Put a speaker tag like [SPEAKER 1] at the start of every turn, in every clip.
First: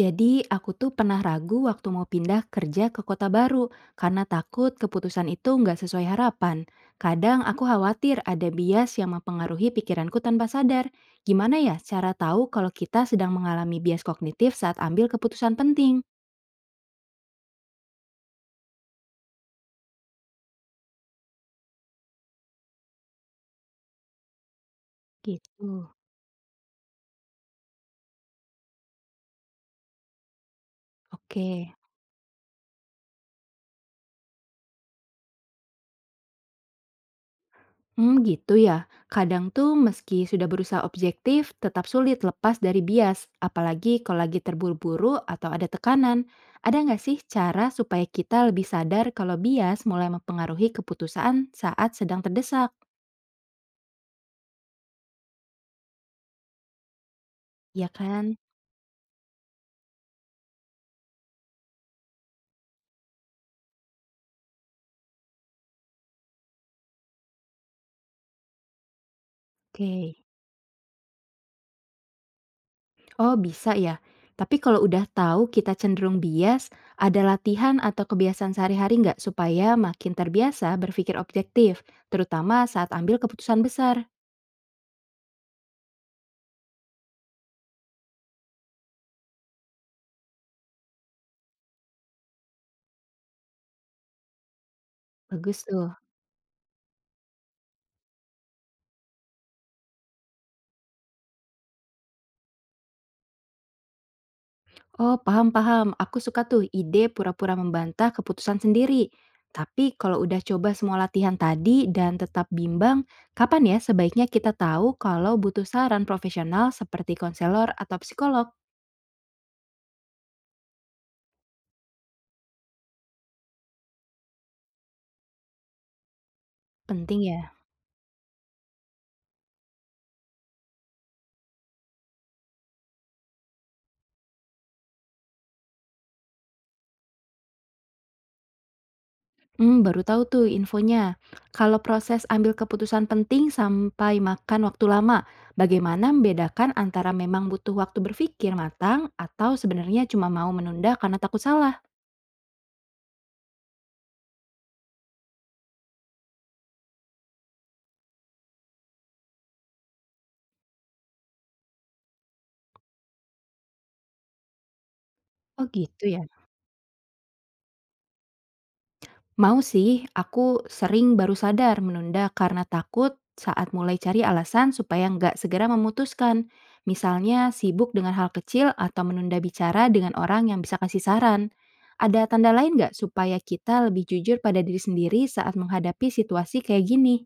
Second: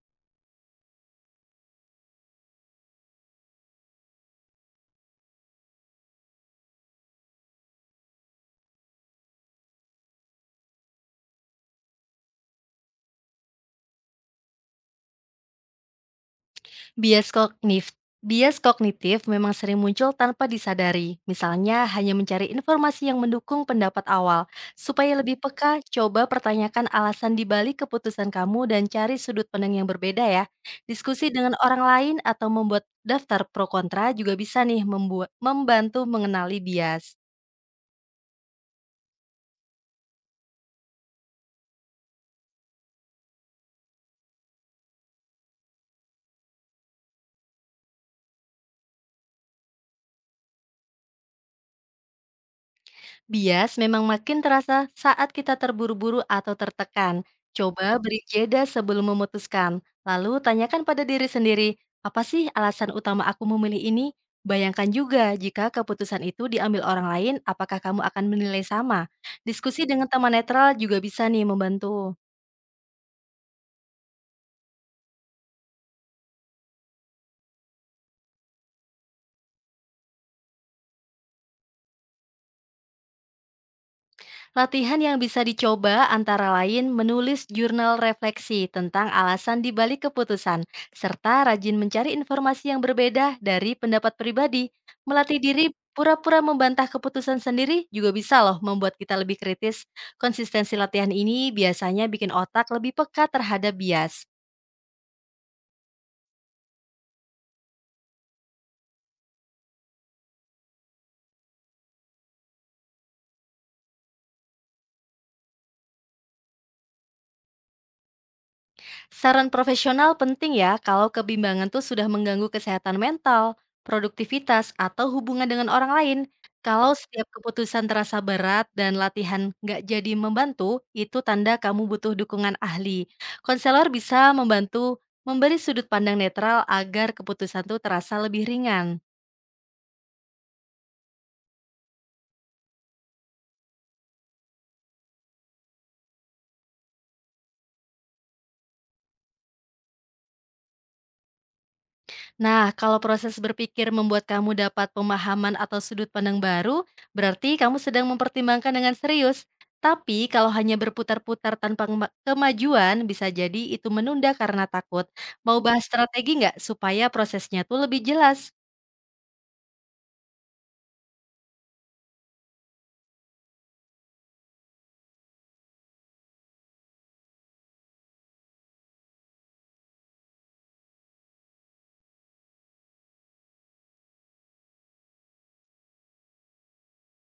[SPEAKER 1] Jadi aku tuh pernah ragu waktu mau pindah kerja ke kota baru karena takut keputusan itu nggak sesuai harapan. Kadang aku khawatir ada bias yang mempengaruhi pikiranku tanpa sadar. Gimana ya cara tahu kalau kita sedang mengalami bias kognitif saat ambil keputusan penting?
[SPEAKER 2] Bias kognitif, bias kognitif memang sering muncul tanpa disadari. Misalnya, hanya mencari informasi yang mendukung pendapat awal. Supaya lebih peka,
[SPEAKER 1] Gitu.
[SPEAKER 2] coba pertanyakan alasan dibalik keputusan kamu dan cari sudut pandang yang berbeda ya. Diskusi dengan
[SPEAKER 1] Oke.
[SPEAKER 2] orang lain atau membuat daftar pro kontra juga bisa nih membantu mengenali bias.
[SPEAKER 1] Hmm, gitu ya. Kadang tuh meski sudah berusaha objektif, tetap sulit lepas dari bias, apalagi kalau lagi terburu-buru atau ada tekanan. Ada nggak sih cara supaya kita lebih sadar kalau bias mulai mempengaruhi keputusan saat sedang terdesak?
[SPEAKER 2] Bias memang makin terasa saat kita terburu-buru atau tertekan.
[SPEAKER 1] Ya
[SPEAKER 2] Coba beri
[SPEAKER 1] kan?
[SPEAKER 2] jeda sebelum memutuskan, lalu tanyakan pada diri sendiri, apa sih alasan utama aku memilih ini? Bayangkan juga jika keputusan itu diambil orang lain, apakah kamu akan menilai sama? Diskusi dengan
[SPEAKER 1] Oke.
[SPEAKER 2] teman netral juga bisa nih membantu.
[SPEAKER 1] Oh, bisa ya. Tapi kalau udah tahu kita cenderung bias, ada latihan atau kebiasaan sehari-hari nggak supaya makin terbiasa berpikir objektif, terutama saat ambil keputusan besar?
[SPEAKER 2] Latihan yang bisa dicoba antara lain menulis jurnal refleksi tentang alasan dibalik keputusan, serta rajin mencari informasi yang berbeda dari pendapat pribadi. Melatih
[SPEAKER 1] Bagus
[SPEAKER 2] diri
[SPEAKER 1] tuh.
[SPEAKER 2] pura-pura membantah keputusan sendiri juga bisa loh membuat kita lebih kritis. Konsistensi latihan ini biasanya bikin otak lebih peka terhadap bias.
[SPEAKER 1] Oh, paham paham. Aku suka tuh ide pura-pura membantah keputusan sendiri. Tapi kalau udah coba semua latihan tadi dan tetap bimbang, kapan ya sebaiknya kita tahu kalau butuh saran profesional seperti konselor atau psikolog?
[SPEAKER 2] Saran profesional penting ya kalau kebimbangan tuh sudah mengganggu kesehatan mental, produktivitas, atau hubungan dengan orang lain. Kalau
[SPEAKER 1] Penting
[SPEAKER 2] setiap
[SPEAKER 1] ya?
[SPEAKER 2] keputusan terasa berat dan latihan nggak jadi membantu, itu tanda kamu butuh dukungan ahli. Konselor bisa membantu memberi sudut pandang netral agar keputusan tuh terasa lebih ringan.
[SPEAKER 1] Hmm, baru tahu tuh infonya. Kalau proses ambil keputusan penting sampai makan waktu lama, bagaimana membedakan antara memang butuh waktu berpikir matang atau sebenarnya cuma mau menunda karena takut salah?
[SPEAKER 2] Nah, kalau proses berpikir membuat kamu dapat pemahaman atau sudut pandang baru, berarti kamu sedang mempertimbangkan dengan serius. Tapi kalau hanya berputar-putar tanpa kemajuan, bisa jadi itu menunda karena takut. Mau
[SPEAKER 1] Oh
[SPEAKER 2] bahas
[SPEAKER 1] gitu ya.
[SPEAKER 2] strategi nggak supaya prosesnya tuh lebih jelas?
[SPEAKER 1] Mau sih, aku sering baru sadar menunda karena takut saat mulai cari alasan supaya nggak segera memutuskan. Misalnya sibuk dengan hal kecil atau menunda bicara dengan orang yang bisa kasih saran. Ada tanda lain nggak supaya kita lebih jujur pada diri sendiri saat menghadapi situasi kayak gini?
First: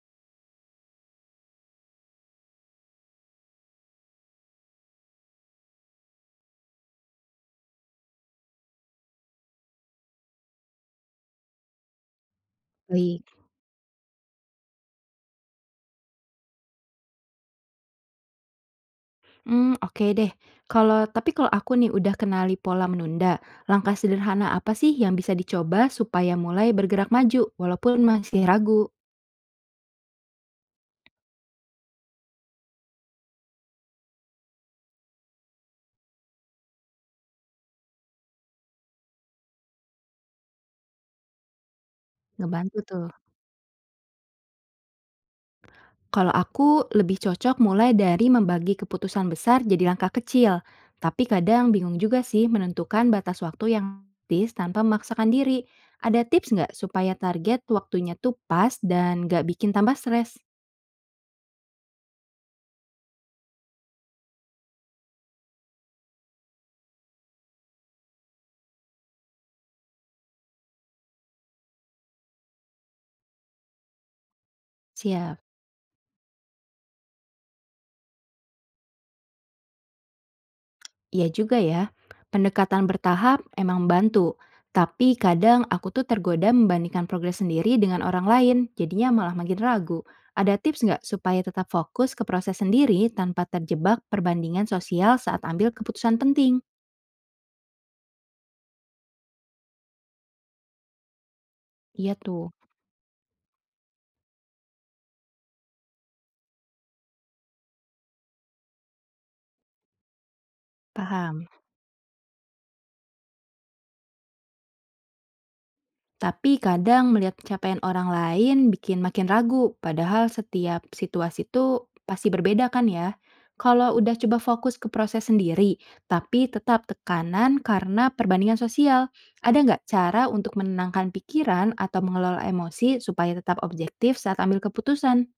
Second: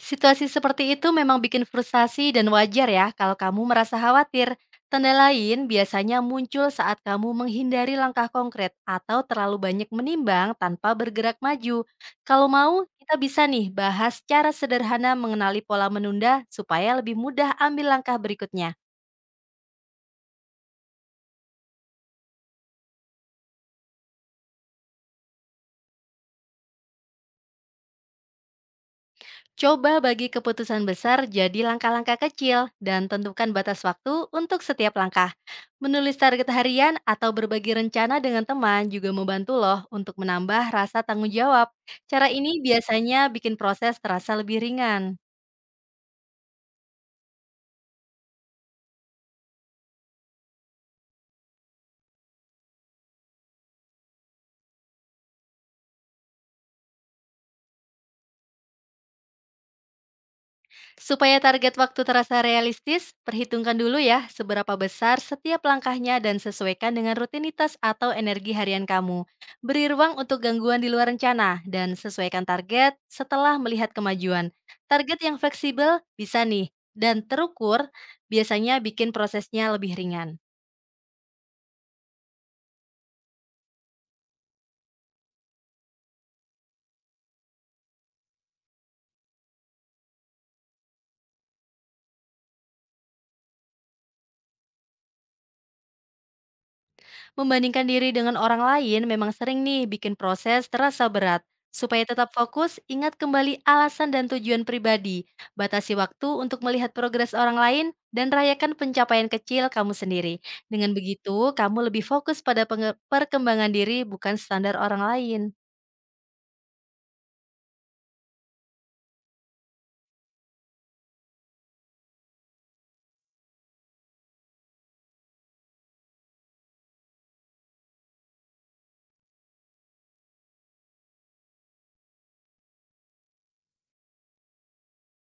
[SPEAKER 2] Situasi seperti itu memang bikin frustasi dan wajar ya kalau kamu merasa khawatir. Tanda lain biasanya muncul saat kamu menghindari langkah konkret atau terlalu banyak menimbang tanpa bergerak maju. Kalau mau, kita
[SPEAKER 1] Baik,
[SPEAKER 2] bisa nih bahas cara sederhana mengenali pola menunda supaya lebih mudah ambil langkah berikutnya.
[SPEAKER 1] Hmm, oke deh. Tapi kalau aku nih udah kenali pola menunda, langkah sederhana apa sih yang bisa dicoba supaya mulai bergerak maju walaupun masih ragu?
[SPEAKER 2] Coba bagi keputusan besar jadi langkah-langkah kecil dan tentukan batas waktu untuk setiap langkah. Menulis target harian atau berbagi rencana dengan teman juga membantu loh untuk menambah rasa tanggung jawab. Cara ini
[SPEAKER 1] Ngebantu tuh.
[SPEAKER 2] biasanya bikin proses terasa lebih ringan.
[SPEAKER 1] Kalau aku lebih cocok mulai dari membagi keputusan besar jadi langkah kecil, tapi kadang bingung juga sih menentukan batas waktu yang realistis tanpa memaksakan diri. Ada tips nggak supaya target waktunya tuh pas dan nggak bikin tambah stres?
[SPEAKER 2] Supaya target waktu terasa realistis, perhitungkan dulu ya seberapa besar setiap langkahnya dan sesuaikan dengan rutinitas atau energi harian kamu. Beri ruang untuk gangguan di luar rencana dan sesuaikan target setelah melihat kemajuan. Target yang
[SPEAKER 1] Siap.
[SPEAKER 2] fleksibel bisa nih dan terukur biasanya bikin prosesnya lebih ringan.
[SPEAKER 1] Iya juga ya, pendekatan bertahap emang membantu, tapi kadang aku tuh tergoda membandingkan progres sendiri dengan orang lain, jadinya malah makin ragu. Ada tips nggak supaya tetap fokus ke proses sendiri tanpa terjebak perbandingan sosial saat ambil keputusan penting?
[SPEAKER 2] Membandingkan diri dengan orang lain memang sering nih bikin proses terasa berat. Supaya
[SPEAKER 1] Iya
[SPEAKER 2] tetap
[SPEAKER 1] tuh,
[SPEAKER 2] fokus, ingat kembali alasan dan tujuan pribadi. Batasi waktu untuk melihat progres orang lain dan rayakan pencapaian kecil kamu sendiri. Dengan
[SPEAKER 1] paham.
[SPEAKER 2] begitu, kamu lebih fokus pada perkembangan diri bukan standar orang lain.
[SPEAKER 1] Tapi kadang melihat pencapaian orang lain bikin makin ragu, padahal setiap situasi itu pasti berbeda kan ya. Kalau udah coba fokus ke proses sendiri, tapi tetap tekanan karena perbandingan sosial, ada nggak cara untuk menenangkan pikiran atau mengelola emosi supaya tetap objektif saat ambil keputusan?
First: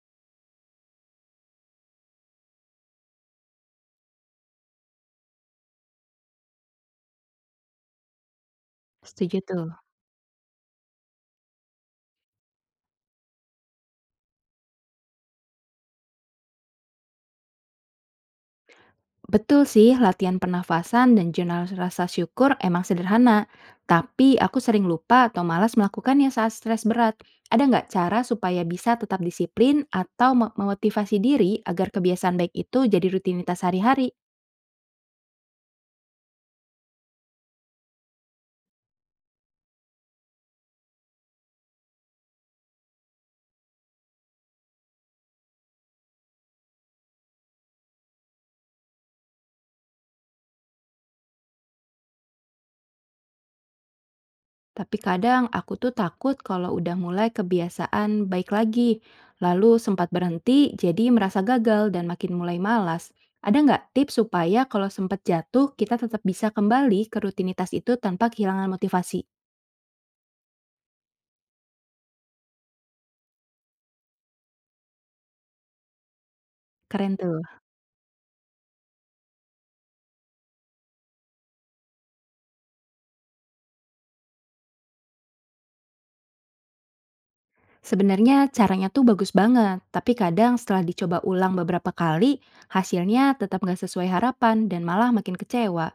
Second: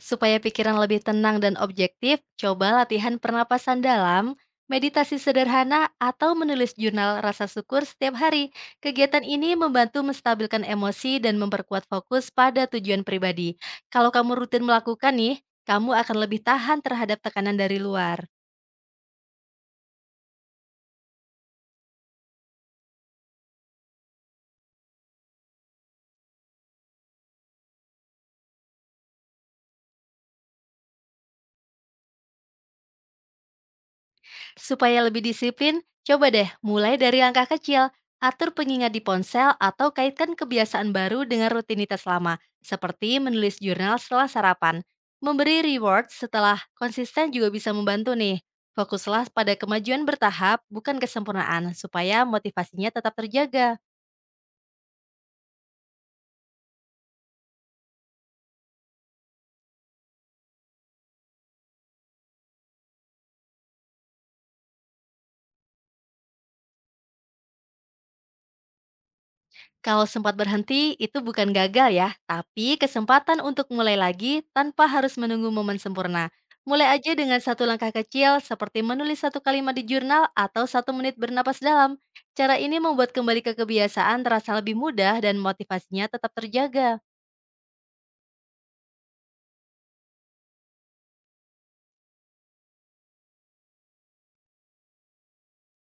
[SPEAKER 2] Supaya pikiran lebih tenang dan objektif, coba latihan pernapasan dalam, meditasi sederhana, atau menulis jurnal rasa syukur setiap hari. Kegiatan
[SPEAKER 1] Setuju
[SPEAKER 2] ini
[SPEAKER 1] tuh.
[SPEAKER 2] membantu menstabilkan emosi dan memperkuat fokus pada tujuan pribadi. Kalau kamu rutin melakukan nih, kamu akan lebih tahan terhadap tekanan dari luar.
[SPEAKER 1] Betul sih, latihan pernafasan dan jurnal rasa syukur emang sederhana. Tapi aku sering lupa atau malas melakukannya saat stres berat. Ada nggak cara supaya bisa tetap disiplin atau memotivasi diri agar kebiasaan baik itu jadi rutinitas sehari-hari?
[SPEAKER 2] Supaya lebih disiplin, coba deh mulai dari langkah kecil. Atur pengingat di ponsel atau kaitkan kebiasaan baru dengan rutinitas lama, seperti menulis jurnal setelah sarapan. Memberi reward setelah konsisten juga bisa membantu nih. Fokuslah pada kemajuan bertahap, bukan kesempurnaan, supaya motivasinya tetap terjaga.
[SPEAKER 1] Tapi kadang aku tuh takut kalau udah mulai kebiasaan baik lagi. Lalu sempat berhenti, jadi merasa gagal dan makin mulai malas. Ada nggak tips supaya kalau sempat jatuh, kita tetap bisa kembali ke rutinitas itu tanpa kehilangan motivasi?
[SPEAKER 2] Kalau sempat berhenti, itu bukan gagal ya, tapi kesempatan untuk mulai lagi tanpa harus menunggu momen sempurna. Mulai aja
[SPEAKER 1] Keren
[SPEAKER 2] dengan
[SPEAKER 1] tuh.
[SPEAKER 2] satu langkah kecil, seperti menulis satu kalimat di jurnal atau satu menit bernapas dalam. Cara ini membuat kembali ke kebiasaan terasa lebih mudah dan motivasinya tetap terjaga.
[SPEAKER 1] Sebenarnya caranya tuh bagus banget, tapi kadang setelah dicoba ulang beberapa kali, hasilnya tetap nggak sesuai harapan dan malah makin kecewa.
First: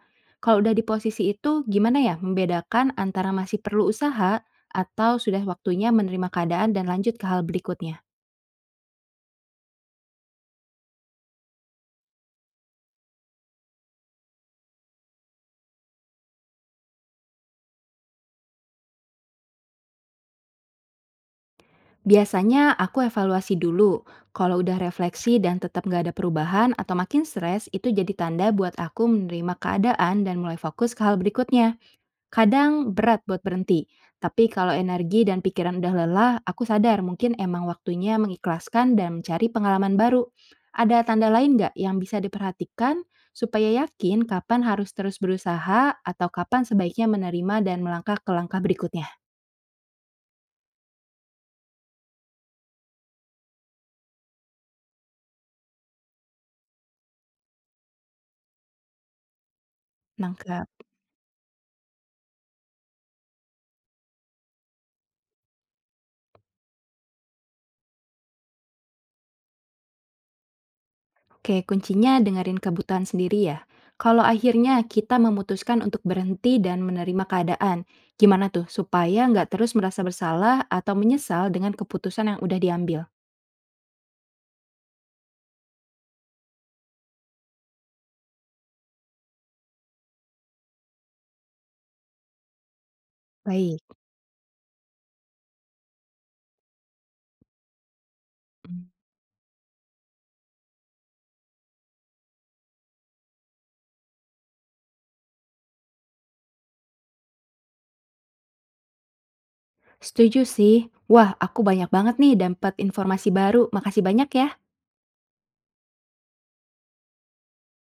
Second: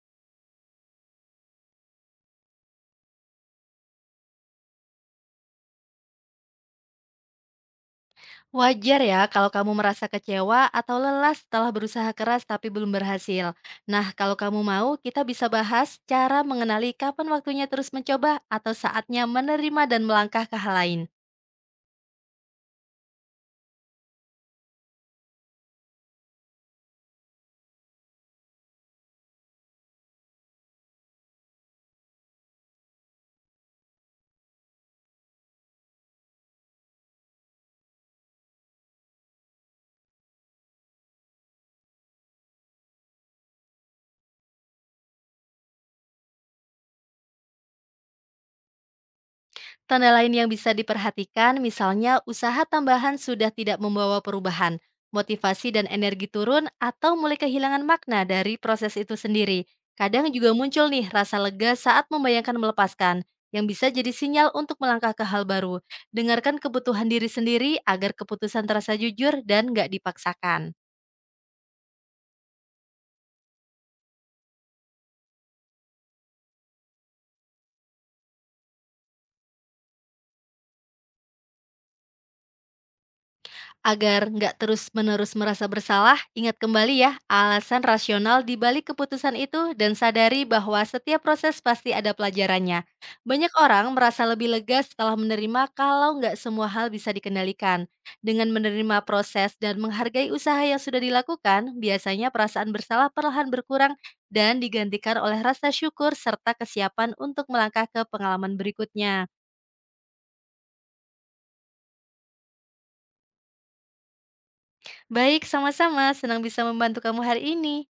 [SPEAKER 1] Kalau udah di posisi itu, gimana ya membedakan antara masih perlu usaha atau sudah waktunya menerima keadaan dan lanjut ke hal berikutnya?
[SPEAKER 2] Wajar ya kalau kamu merasa kecewa atau lelah setelah berusaha keras tapi belum berhasil. Nah, kalau kamu mau, kita bisa bahas cara mengenali kapan waktunya terus mencoba atau saatnya menerima dan melangkah ke hal lain.
[SPEAKER 1] Biasanya aku evaluasi dulu. Kalau udah refleksi dan tetap nggak ada perubahan atau makin stres, itu jadi tanda buat aku menerima keadaan dan mulai fokus ke hal berikutnya. Kadang berat buat berhenti, tapi kalau energi dan pikiran udah lelah, aku sadar mungkin emang waktunya mengikhlaskan dan mencari pengalaman baru. Ada tanda lain nggak yang bisa diperhatikan supaya yakin kapan harus terus berusaha atau kapan sebaiknya menerima dan melangkah ke langkah berikutnya?
[SPEAKER 2] Tanda lain yang bisa diperhatikan misalnya usaha tambahan sudah tidak membawa perubahan, motivasi dan energi turun atau mulai kehilangan makna dari proses itu sendiri. Kadang juga
[SPEAKER 1] Nangkap.
[SPEAKER 2] muncul nih rasa lega saat membayangkan melepaskan, yang bisa jadi sinyal untuk melangkah ke hal baru. Dengarkan kebutuhan diri sendiri agar keputusan terasa jujur dan nggak dipaksakan.
[SPEAKER 1] Oke, kuncinya dengerin kebutuhan sendiri ya. Kalau akhirnya kita memutuskan untuk berhenti dan menerima keadaan, gimana tuh supaya nggak terus merasa bersalah atau menyesal dengan keputusan yang udah diambil?
[SPEAKER 2] Agar nggak terus-menerus merasa bersalah, ingat kembali ya alasan rasional di balik keputusan itu dan sadari bahwa setiap proses pasti ada pelajarannya. Banyak
[SPEAKER 1] Baik.
[SPEAKER 2] orang merasa lebih lega setelah menerima kalau nggak semua hal bisa dikendalikan. Dengan
[SPEAKER 1] Mhm.
[SPEAKER 2] menerima proses dan menghargai usaha yang sudah dilakukan, biasanya perasaan bersalah perlahan berkurang dan digantikan oleh rasa syukur serta kesiapan untuk melangkah ke pengalaman berikutnya.
[SPEAKER 1] Setuju sih. Wah, aku banyak banget nih dapat informasi baru. Makasih banyak ya.
[SPEAKER 2] Baik, sama-sama. Senang bisa membantu kamu hari ini.